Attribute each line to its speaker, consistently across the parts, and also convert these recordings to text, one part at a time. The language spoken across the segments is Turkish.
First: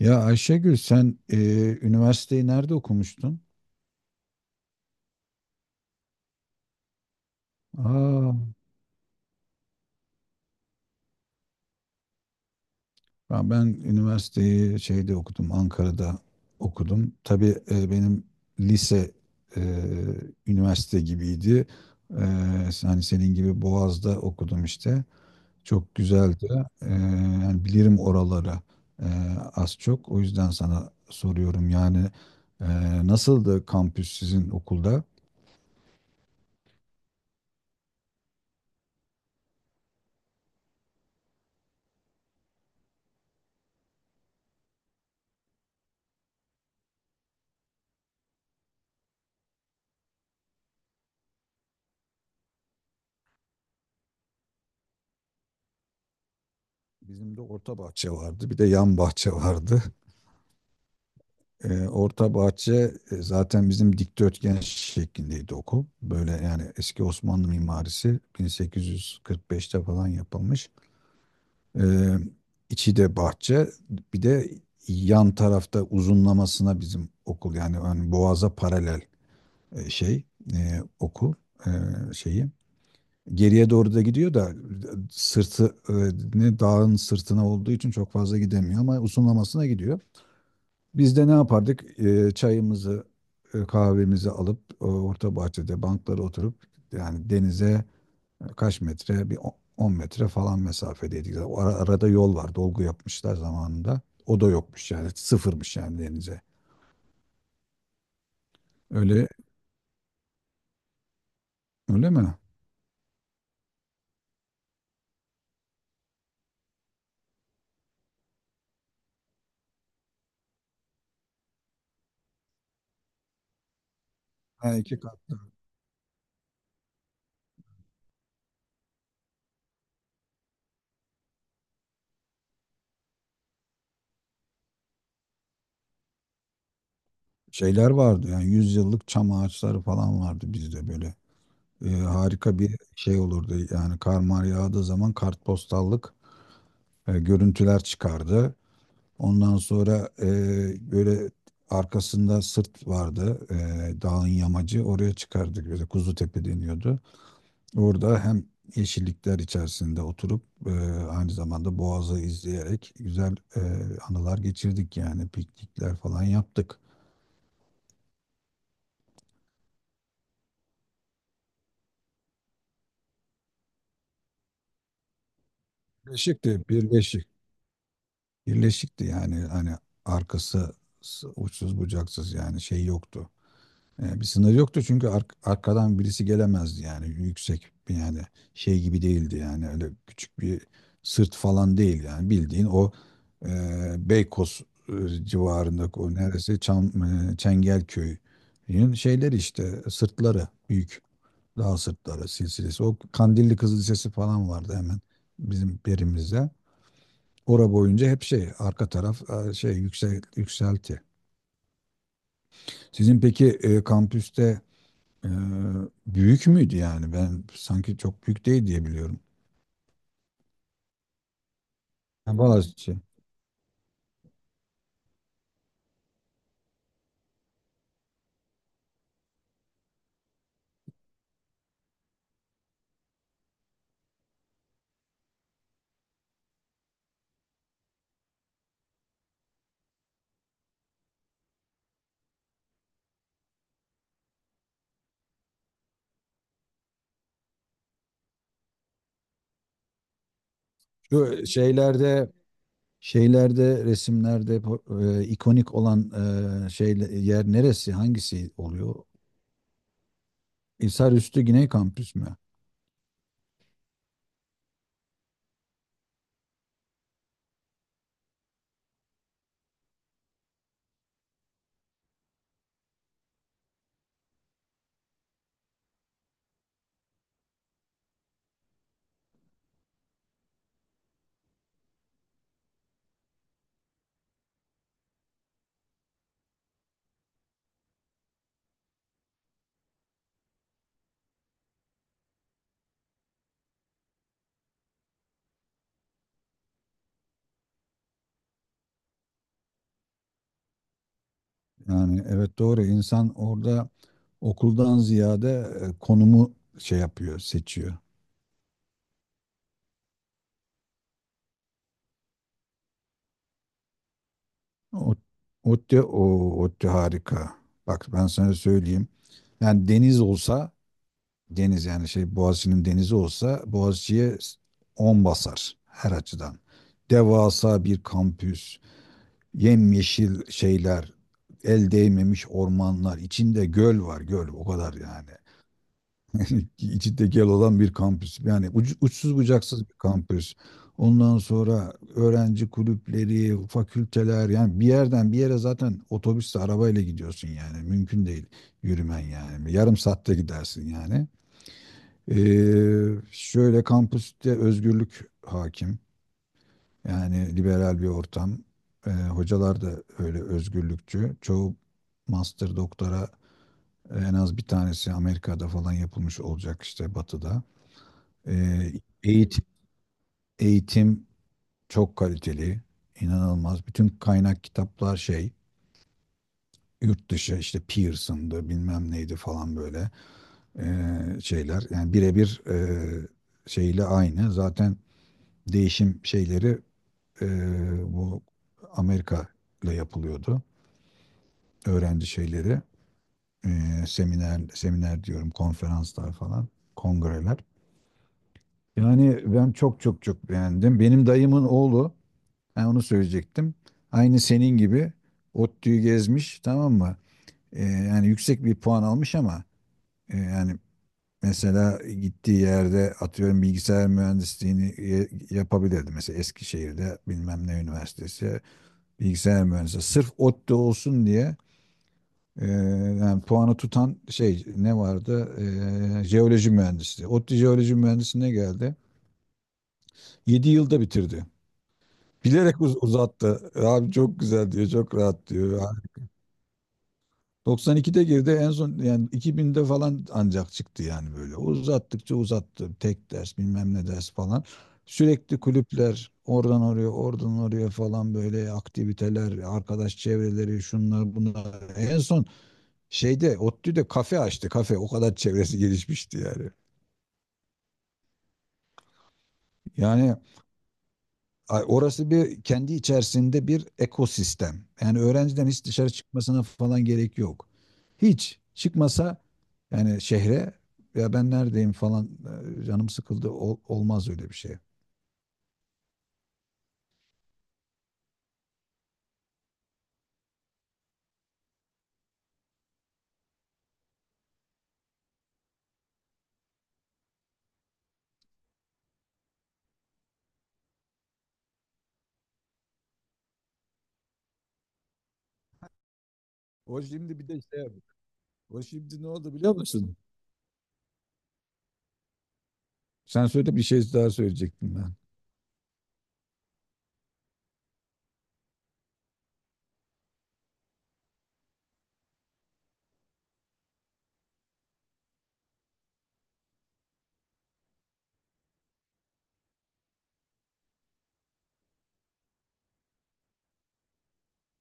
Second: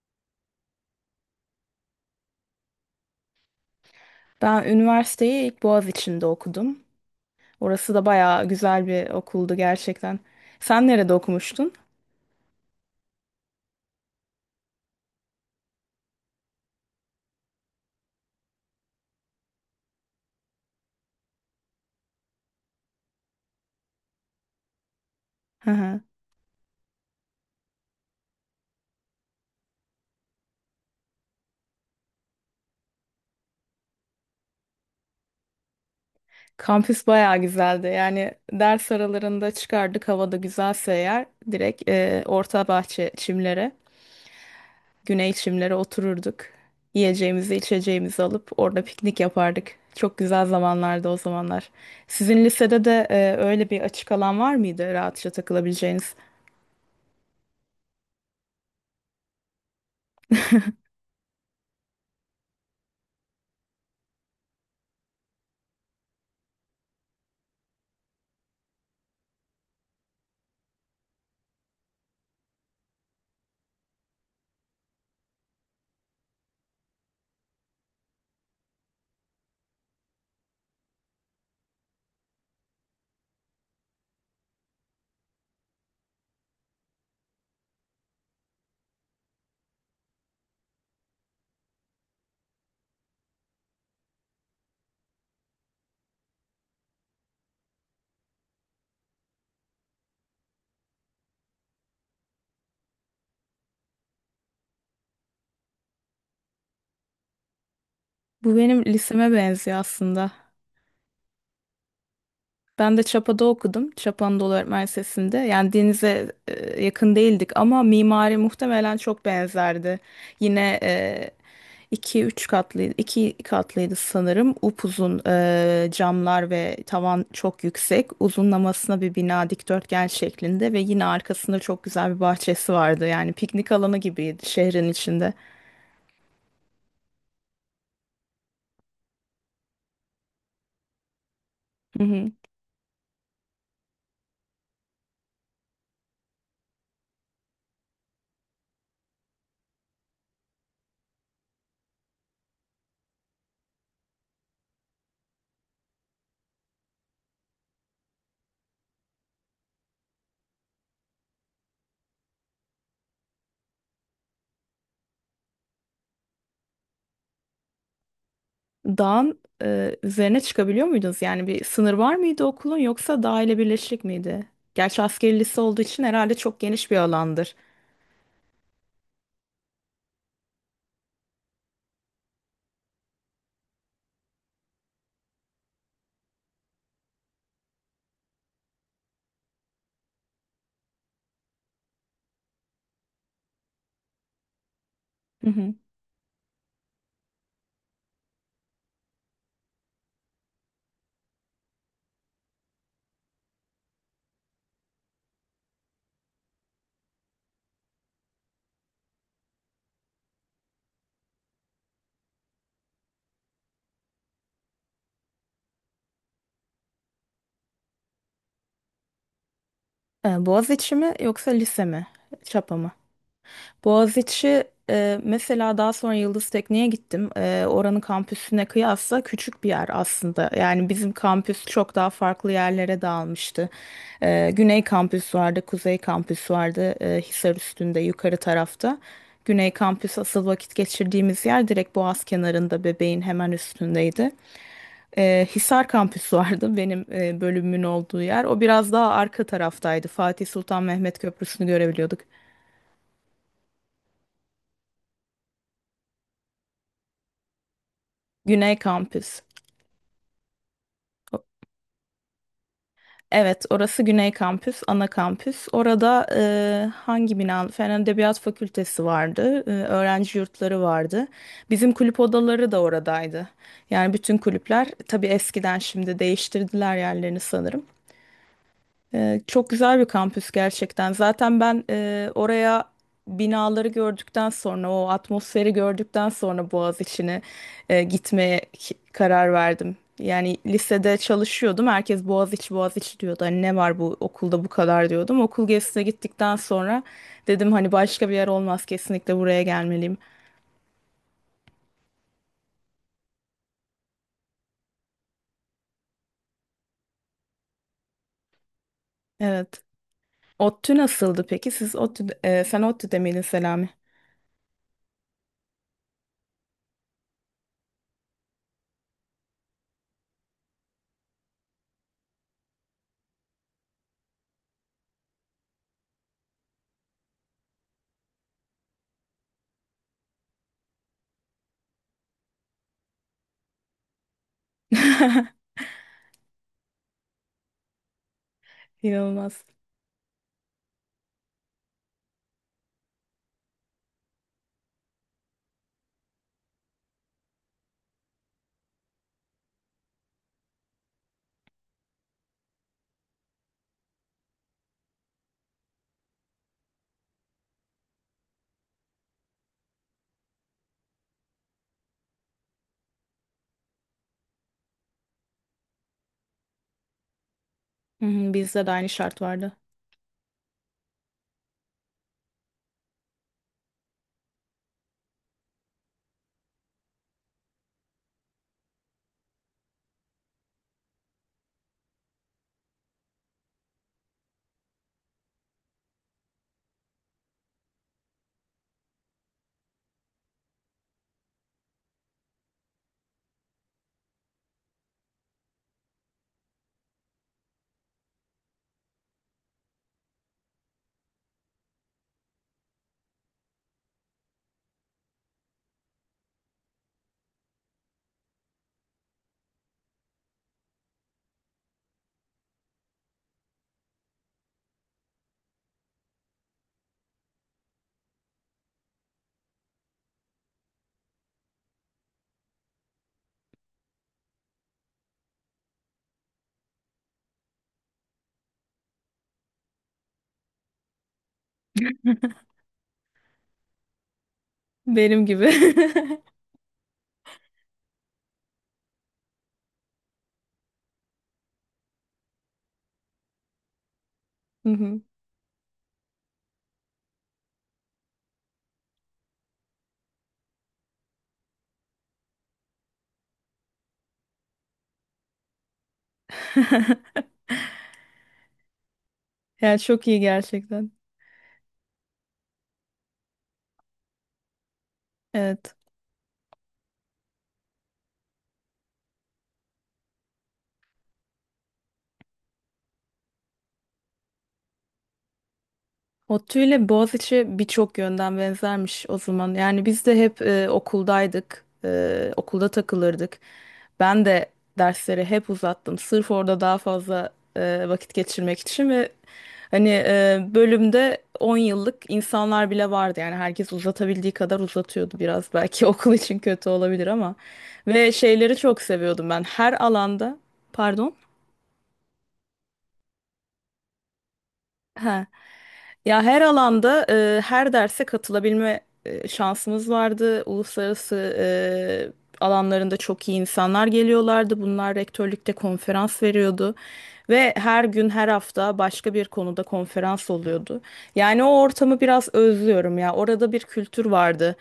Speaker 1: Ya Ayşegül sen üniversiteyi nerede okumuştun?
Speaker 2: Ben üniversiteyi ilk Boğaziçi'nde okudum. Orası da
Speaker 1: Aa,
Speaker 2: bayağı güzel bir okuldu gerçekten. Sen nerede okumuştun?
Speaker 1: ya ben üniversiteyi şeyde okudum, Ankara'da okudum. Tabii benim lise e, üniversite gibiydi. E, Hani senin gibi Boğaz'da okudum işte.
Speaker 2: Hı
Speaker 1: Çok
Speaker 2: hı.
Speaker 1: güzeldi. E, Yani bilirim oraları e, az çok. O yüzden sana soruyorum yani e, nasıldı kampüs sizin okulda?
Speaker 2: Kampüs bayağı güzeldi. Yani ders aralarında çıkardık havada güzelse eğer direkt orta bahçe çimlere, güney çimlere otururduk. Yiyeceğimizi, içeceğimizi alıp orada piknik yapardık. Çok güzel zamanlardı o zamanlar. Sizin lisede de öyle bir açık alan var mıydı rahatça takılabileceğiniz?
Speaker 1: Bizim de orta bahçe vardı, bir de yan bahçe vardı. Orta bahçe zaten bizim dikdörtgen şeklindeydi okul. Böyle yani eski Osmanlı mimarisi 1845'te falan yapılmış. Ee, içi de bahçe. Bir de yan tarafta uzunlamasına bizim okul yani ön Boğaz'a paralel e, şey okul e, şeyi. Geriye doğru da gidiyor da sırtı ne dağın sırtına olduğu için çok fazla gidemiyor ama uzunlamasına gidiyor. Biz de ne yapardık? Çayımızı, kahvemizi alıp orta bahçede banklara oturup yani denize kaç metre? Bir 10 metre falan mesafedeydik. O arada yol var. Dolgu yapmışlar zamanında. O da yokmuş yani. Sıfırmış yani denize.
Speaker 2: Bu benim
Speaker 1: Öyle
Speaker 2: liseme benziyor aslında.
Speaker 1: öyle mi?
Speaker 2: Ben de Çapa'da okudum. Çapa Anadolu Öğretmen Lisesi'nde. Yani denize yakın değildik ama mimari muhtemelen çok benzerdi. Yine iki üç katlıydı, iki katlıydı sanırım.
Speaker 1: Ha, iki
Speaker 2: Upuzun
Speaker 1: katlı.
Speaker 2: camlar ve tavan çok yüksek. Uzunlamasına bir bina dikdörtgen şeklinde ve yine arkasında çok güzel bir bahçesi vardı. Yani piknik alanı gibiydi şehrin içinde.
Speaker 1: Şeyler vardı yani yüzyıllık çam ağaçları falan vardı bizde böyle. Harika bir şey olurdu yani kar mar yağdığı zaman kartpostallık görüntüler çıkardı. Ondan sonra böyle arkasında sırt vardı, dağın yamacı oraya çıkardık. Böyle Kuzutepe deniyordu. Orada hem yeşillikler içerisinde oturup e, aynı zamanda Boğaz'ı izleyerek güzel anılar geçirdik yani piknikler falan yaptık.
Speaker 2: Dağın üzerine çıkabiliyor muydunuz? Yani bir sınır var mıydı okulun yoksa dağ ile birleşik miydi? Gerçi askeri lise olduğu için herhalde çok
Speaker 1: Birleşikti,
Speaker 2: geniş bir
Speaker 1: birleşik.
Speaker 2: alandır.
Speaker 1: Birleşikti yani hani arkası uçsuz bucaksız yani şey yoktu. Bir sınır yoktu çünkü arkadan birisi gelemezdi yani yüksek bir yani şey gibi değildi yani öyle küçük bir sırt falan değil yani bildiğin o e, Beykoz
Speaker 2: Hı hı.
Speaker 1: civarındaki o neresi Çam, Çengelköy'ün şeyleri işte sırtları büyük dağ sırtları silsilesi, o Kandilli Kızıl Lisesi falan vardı hemen bizim perimizde. Ora boyunca hep şey arka taraf yükselti. Sizin peki kampüste Ee, büyük müydü yani? Ben sanki çok büyük değil diye biliyorum.
Speaker 2: Boğaziçi mi yoksa lise mi?
Speaker 1: Ha,
Speaker 2: Çapa mı?
Speaker 1: Boğaziçi.
Speaker 2: Boğaziçi mesela daha sonra Yıldız Tekniğe gittim. Oranın kampüsüne kıyasla küçük bir yer aslında. Yani bizim kampüs çok daha farklı yerlere dağılmıştı. Güney kampüs vardı, Kuzey kampüs vardı, Hisar üstünde yukarı tarafta. Güney kampüs asıl vakit geçirdiğimiz yer direkt Boğaz kenarında Bebeğin hemen üstündeydi. Hisar kampüs vardı benim bölümümün olduğu yer. O biraz daha arka taraftaydı. Fatih Sultan Mehmet
Speaker 1: Şu
Speaker 2: Köprüsü'nü görebiliyorduk.
Speaker 1: şeylerde şeylerde resimlerde ikonik olan yer neresi? Hangisi
Speaker 2: Güney
Speaker 1: oluyor?
Speaker 2: kampüs.
Speaker 1: Hisarüstü Güney Kampüs mü?
Speaker 2: Evet, orası Güney Kampüs, ana kampüs. Orada hangi bina? Fen Edebiyat Fakültesi vardı, öğrenci yurtları vardı. Bizim kulüp odaları da oradaydı. Yani bütün kulüpler, tabii eskiden şimdi değiştirdiler yerlerini sanırım. Çok güzel bir kampüs gerçekten. Zaten ben oraya binaları gördükten sonra, o atmosferi gördükten sonra Boğaziçi'ne gitmeye karar verdim. Yani lisede çalışıyordum. Herkes Boğaziçi, Boğaziçi diyordu. Hani ne var bu okulda bu kadar diyordum. Okul gezisine gittikten sonra dedim hani başka bir yer olmaz kesinlikle buraya gelmeliyim.
Speaker 1: Yani evet doğru insan orada okuldan ziyade konumu şey yapıyor, seçiyor.
Speaker 2: Evet. ODTÜ nasıldı peki? Siz ODTÜ, sen ODTÜ'de miydin Selami?
Speaker 1: O o ODTÜ harika. Bak ben sana söyleyeyim. Yani deniz olsa deniz yani şey Boğaziçi'nin denizi olsa Boğaziçi'ye 10 basar her açıdan. Devasa bir kampüs, yemyeşil şeyler, el değmemiş ormanlar, içinde göl var göl o kadar yani. içi tekel olan bir kampüs. Yani uçsuz
Speaker 2: İnanılmaz.
Speaker 1: bucaksız bir kampüs. Ondan sonra öğrenci kulüpleri, fakülteler yani bir yerden bir yere zaten otobüsle arabayla gidiyorsun yani mümkün değil yürümen yani yarım saatte gidersin yani. Şöyle kampüste özgürlük hakim yani liberal bir ortam. Hocalar da öyle özgürlükçü. Çoğu master doktora en az bir tanesi Amerika'da falan yapılmış olacak işte Batı'da.
Speaker 2: Hı hı, bizde de
Speaker 1: Ee,
Speaker 2: aynı şart
Speaker 1: eğitim,
Speaker 2: vardı.
Speaker 1: eğitim çok kaliteli, inanılmaz. Bütün kaynak kitaplar şey, yurt dışı işte Pearson'dı bilmem neydi falan böyle şeyler. Yani birebir şeyle aynı. Zaten değişim şeyleri bu Amerika ile yapılıyordu. Öğrenci şeyleri, seminer diyorum, konferanslar falan, kongreler. Yani ben çok çok çok beğendim. Benim dayımın oğlu, ha, onu söyleyecektim. Aynı senin gibi ODTÜ'yü gezmiş, tamam mı? Yani yüksek bir puan almış ama yani mesela gittiği yerde atıyorum bilgisayar mühendisliğini yapabilirdi. Mesela Eskişehir'de bilmem ne üniversitesi bilgisayar mühendisliği. Sırf ODTÜ olsun diye e, yani puanı tutan şey ne vardı? Jeoloji mühendisliği. ODTÜ jeoloji mühendisliğine geldi. 7 yılda bitirdi. Bilerek uzattı. Abi çok güzel diyor, çok
Speaker 2: Benim
Speaker 1: rahat
Speaker 2: gibi.
Speaker 1: diyor. 92'de girdi en son yani 2000'de falan ancak çıktı yani böyle. Uzattıkça uzattı. Tek ders bilmem ne ders falan.
Speaker 2: Hı hı.
Speaker 1: Sürekli kulüpler oradan oraya oradan oraya falan böyle aktiviteler, arkadaş çevreleri şunlar bunlar. En son şeyde ODTÜ'de kafe açtı kafe, o kadar çevresi gelişmişti yani.
Speaker 2: Yani çok
Speaker 1: Yani
Speaker 2: iyi gerçekten.
Speaker 1: ay, orası bir kendi içerisinde bir ekosistem. Yani öğrenciden hiç
Speaker 2: Evet.
Speaker 1: dışarı çıkmasına falan gerek yok. Hiç çıkmasa yani şehre ya ben neredeyim falan canım sıkıldı olmaz öyle bir şey.
Speaker 2: ODTÜ ile Boğaziçi birçok yönden benzermiş o zaman. Yani biz de hep okuldaydık, okulda takılırdık. Ben de dersleri hep uzattım. Sırf orada daha fazla vakit geçirmek için ve hani bölümde 10 yıllık insanlar bile vardı. Yani herkes uzatabildiği kadar uzatıyordu biraz. Belki okul için kötü
Speaker 1: O
Speaker 2: olabilir
Speaker 1: şimdi bir
Speaker 2: ama.
Speaker 1: de şey yapıyor.
Speaker 2: Ve şeyleri
Speaker 1: O
Speaker 2: çok
Speaker 1: şimdi ne
Speaker 2: seviyordum
Speaker 1: oldu
Speaker 2: ben.
Speaker 1: biliyor
Speaker 2: Her
Speaker 1: musun?
Speaker 2: alanda, pardon.
Speaker 1: Sen söyle, bir şey daha söyleyecektim ben.
Speaker 2: He. Ya her alanda her derse katılabilme şansımız vardı. Uluslararası alanlarında çok iyi insanlar geliyorlardı. Bunlar rektörlükte konferans veriyordu ve her gün her hafta başka bir konuda konferans oluyordu. Yani o ortamı biraz özlüyorum ya. Orada bir kültür vardı.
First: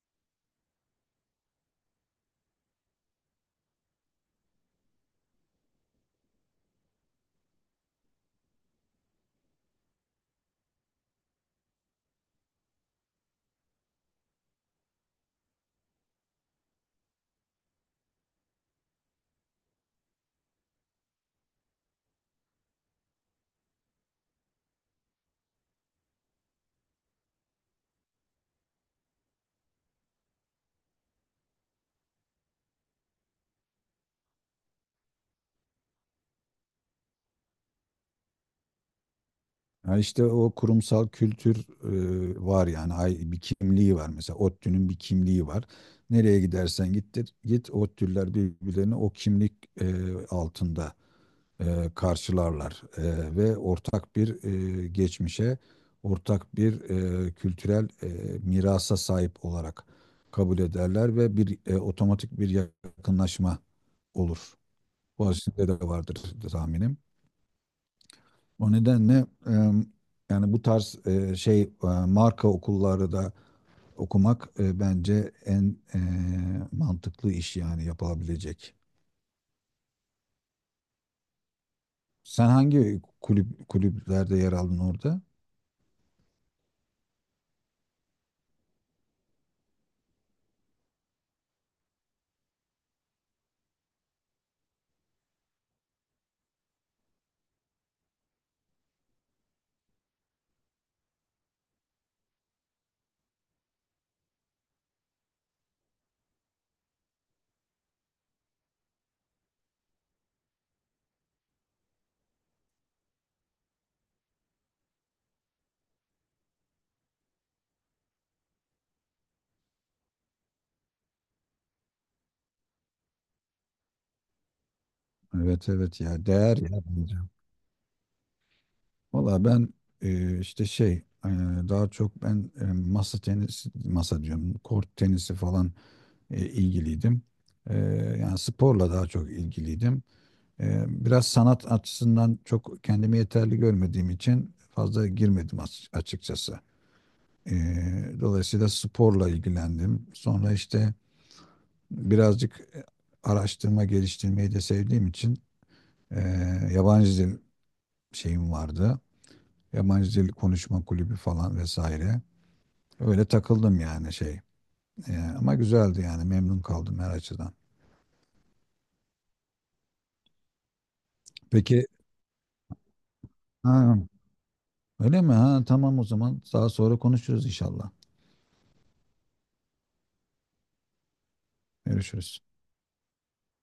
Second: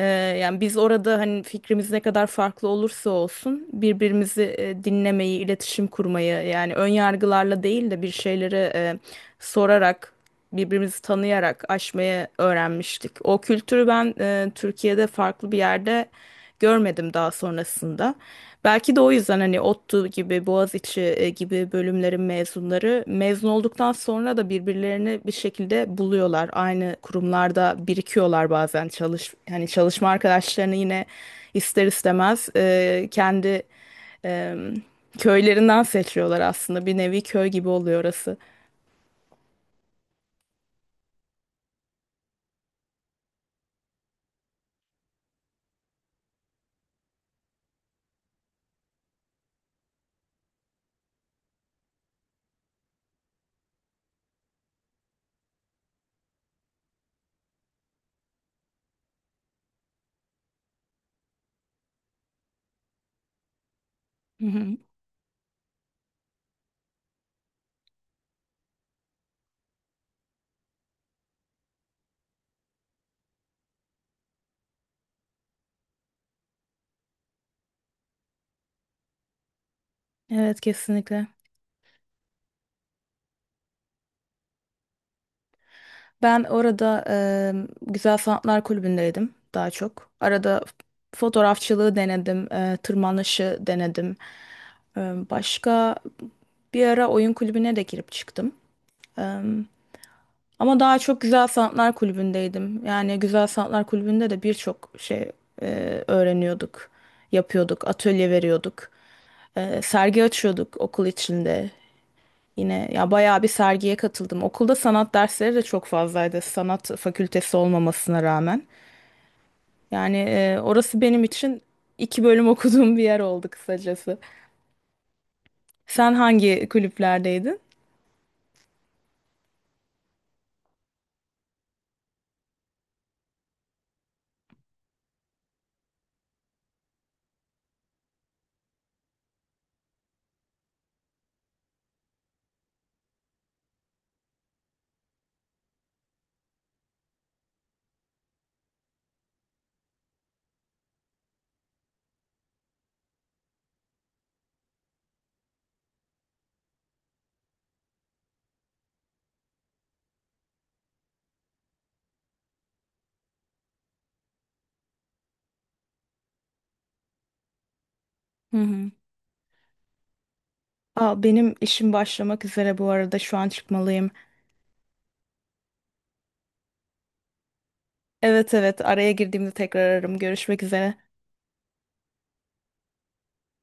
Speaker 2: Ee, yani biz orada hani fikrimiz ne kadar farklı olursa olsun birbirimizi dinlemeyi, iletişim kurmayı yani ön yargılarla değil de bir şeyleri sorarak birbirimizi tanıyarak aşmayı öğrenmiştik. O kültürü ben Türkiye'de farklı bir yerde görmedim daha sonrasında. Belki de o yüzden hani ODTÜ gibi, Boğaziçi gibi bölümlerin mezunları mezun olduktan sonra da birbirlerini bir şekilde buluyorlar. Aynı kurumlarda birikiyorlar bazen hani çalışma arkadaşlarını yine ister istemez kendi e, köylerinden seçiyorlar aslında. Bir nevi köy gibi oluyor orası.
Speaker 1: Ha işte o kurumsal kültür var yani ay bir kimliği var, mesela ODTÜ'nün bir kimliği var. Nereye gidersen gittir git ODTÜ'lüler birbirlerini o kimlik altında karşılarlar. Ve ortak bir geçmişe, ortak bir kültürel mirasa sahip olarak kabul ederler ve bir otomatik bir yakınlaşma
Speaker 2: Hı
Speaker 1: olur.
Speaker 2: hı.
Speaker 1: Bu de vardır tahminim. O nedenle e, yani bu tarz marka okulları da okumak bence en mantıklı iş yani yapılabilecek.
Speaker 2: Evet kesinlikle.
Speaker 1: Sen hangi kulüp kulüplerde yer aldın orada?
Speaker 2: Ben orada Güzel Sanatlar Kulübü'ndeydim daha çok. Arada fotoğrafçılığı denedim, tırmanışı denedim. Eee, başka bir ara oyun kulübüne de girip çıktım. Eee, ama daha çok Güzel Sanatlar Kulübü'ndeydim. Yani Güzel Sanatlar Kulübü'nde de birçok şey öğreniyorduk, yapıyorduk, atölye veriyorduk. Sergi açıyorduk okul içinde. Yine ya bayağı bir sergiye katıldım. Okulda sanat dersleri de çok fazlaydı. Sanat fakültesi olmamasına rağmen. Yani orası benim için iki bölüm okuduğum bir yer oldu kısacası.
Speaker 1: Evet evet
Speaker 2: Sen
Speaker 1: ya değer
Speaker 2: hangi
Speaker 1: ya bence.
Speaker 2: kulüplerdeydin?
Speaker 1: Valla ben e, işte şey e, daha çok ben masa tenisi masa diyorum kort tenisi falan ilgiliydim. E, Yani sporla daha çok ilgiliydim. Biraz sanat açısından çok kendimi yeterli görmediğim için fazla girmedim açıkçası. E, Dolayısıyla sporla ilgilendim. Sonra işte birazcık araştırma geliştirmeyi de sevdiğim için e, yabancı dil şeyim vardı. Yabancı dil konuşma kulübü falan vesaire. Öyle takıldım yani şey. Ama güzeldi yani memnun kaldım her açıdan.
Speaker 2: Hı hı. Aa, benim
Speaker 1: Peki
Speaker 2: işim başlamak üzere bu arada şu an
Speaker 1: ha,
Speaker 2: çıkmalıyım.
Speaker 1: öyle mi? Ha, tamam o zaman. Daha sonra konuşuruz inşallah.
Speaker 2: Evet evet araya girdiğimde tekrar ararım. Görüşmek üzere.
Speaker 1: Görüşürüz.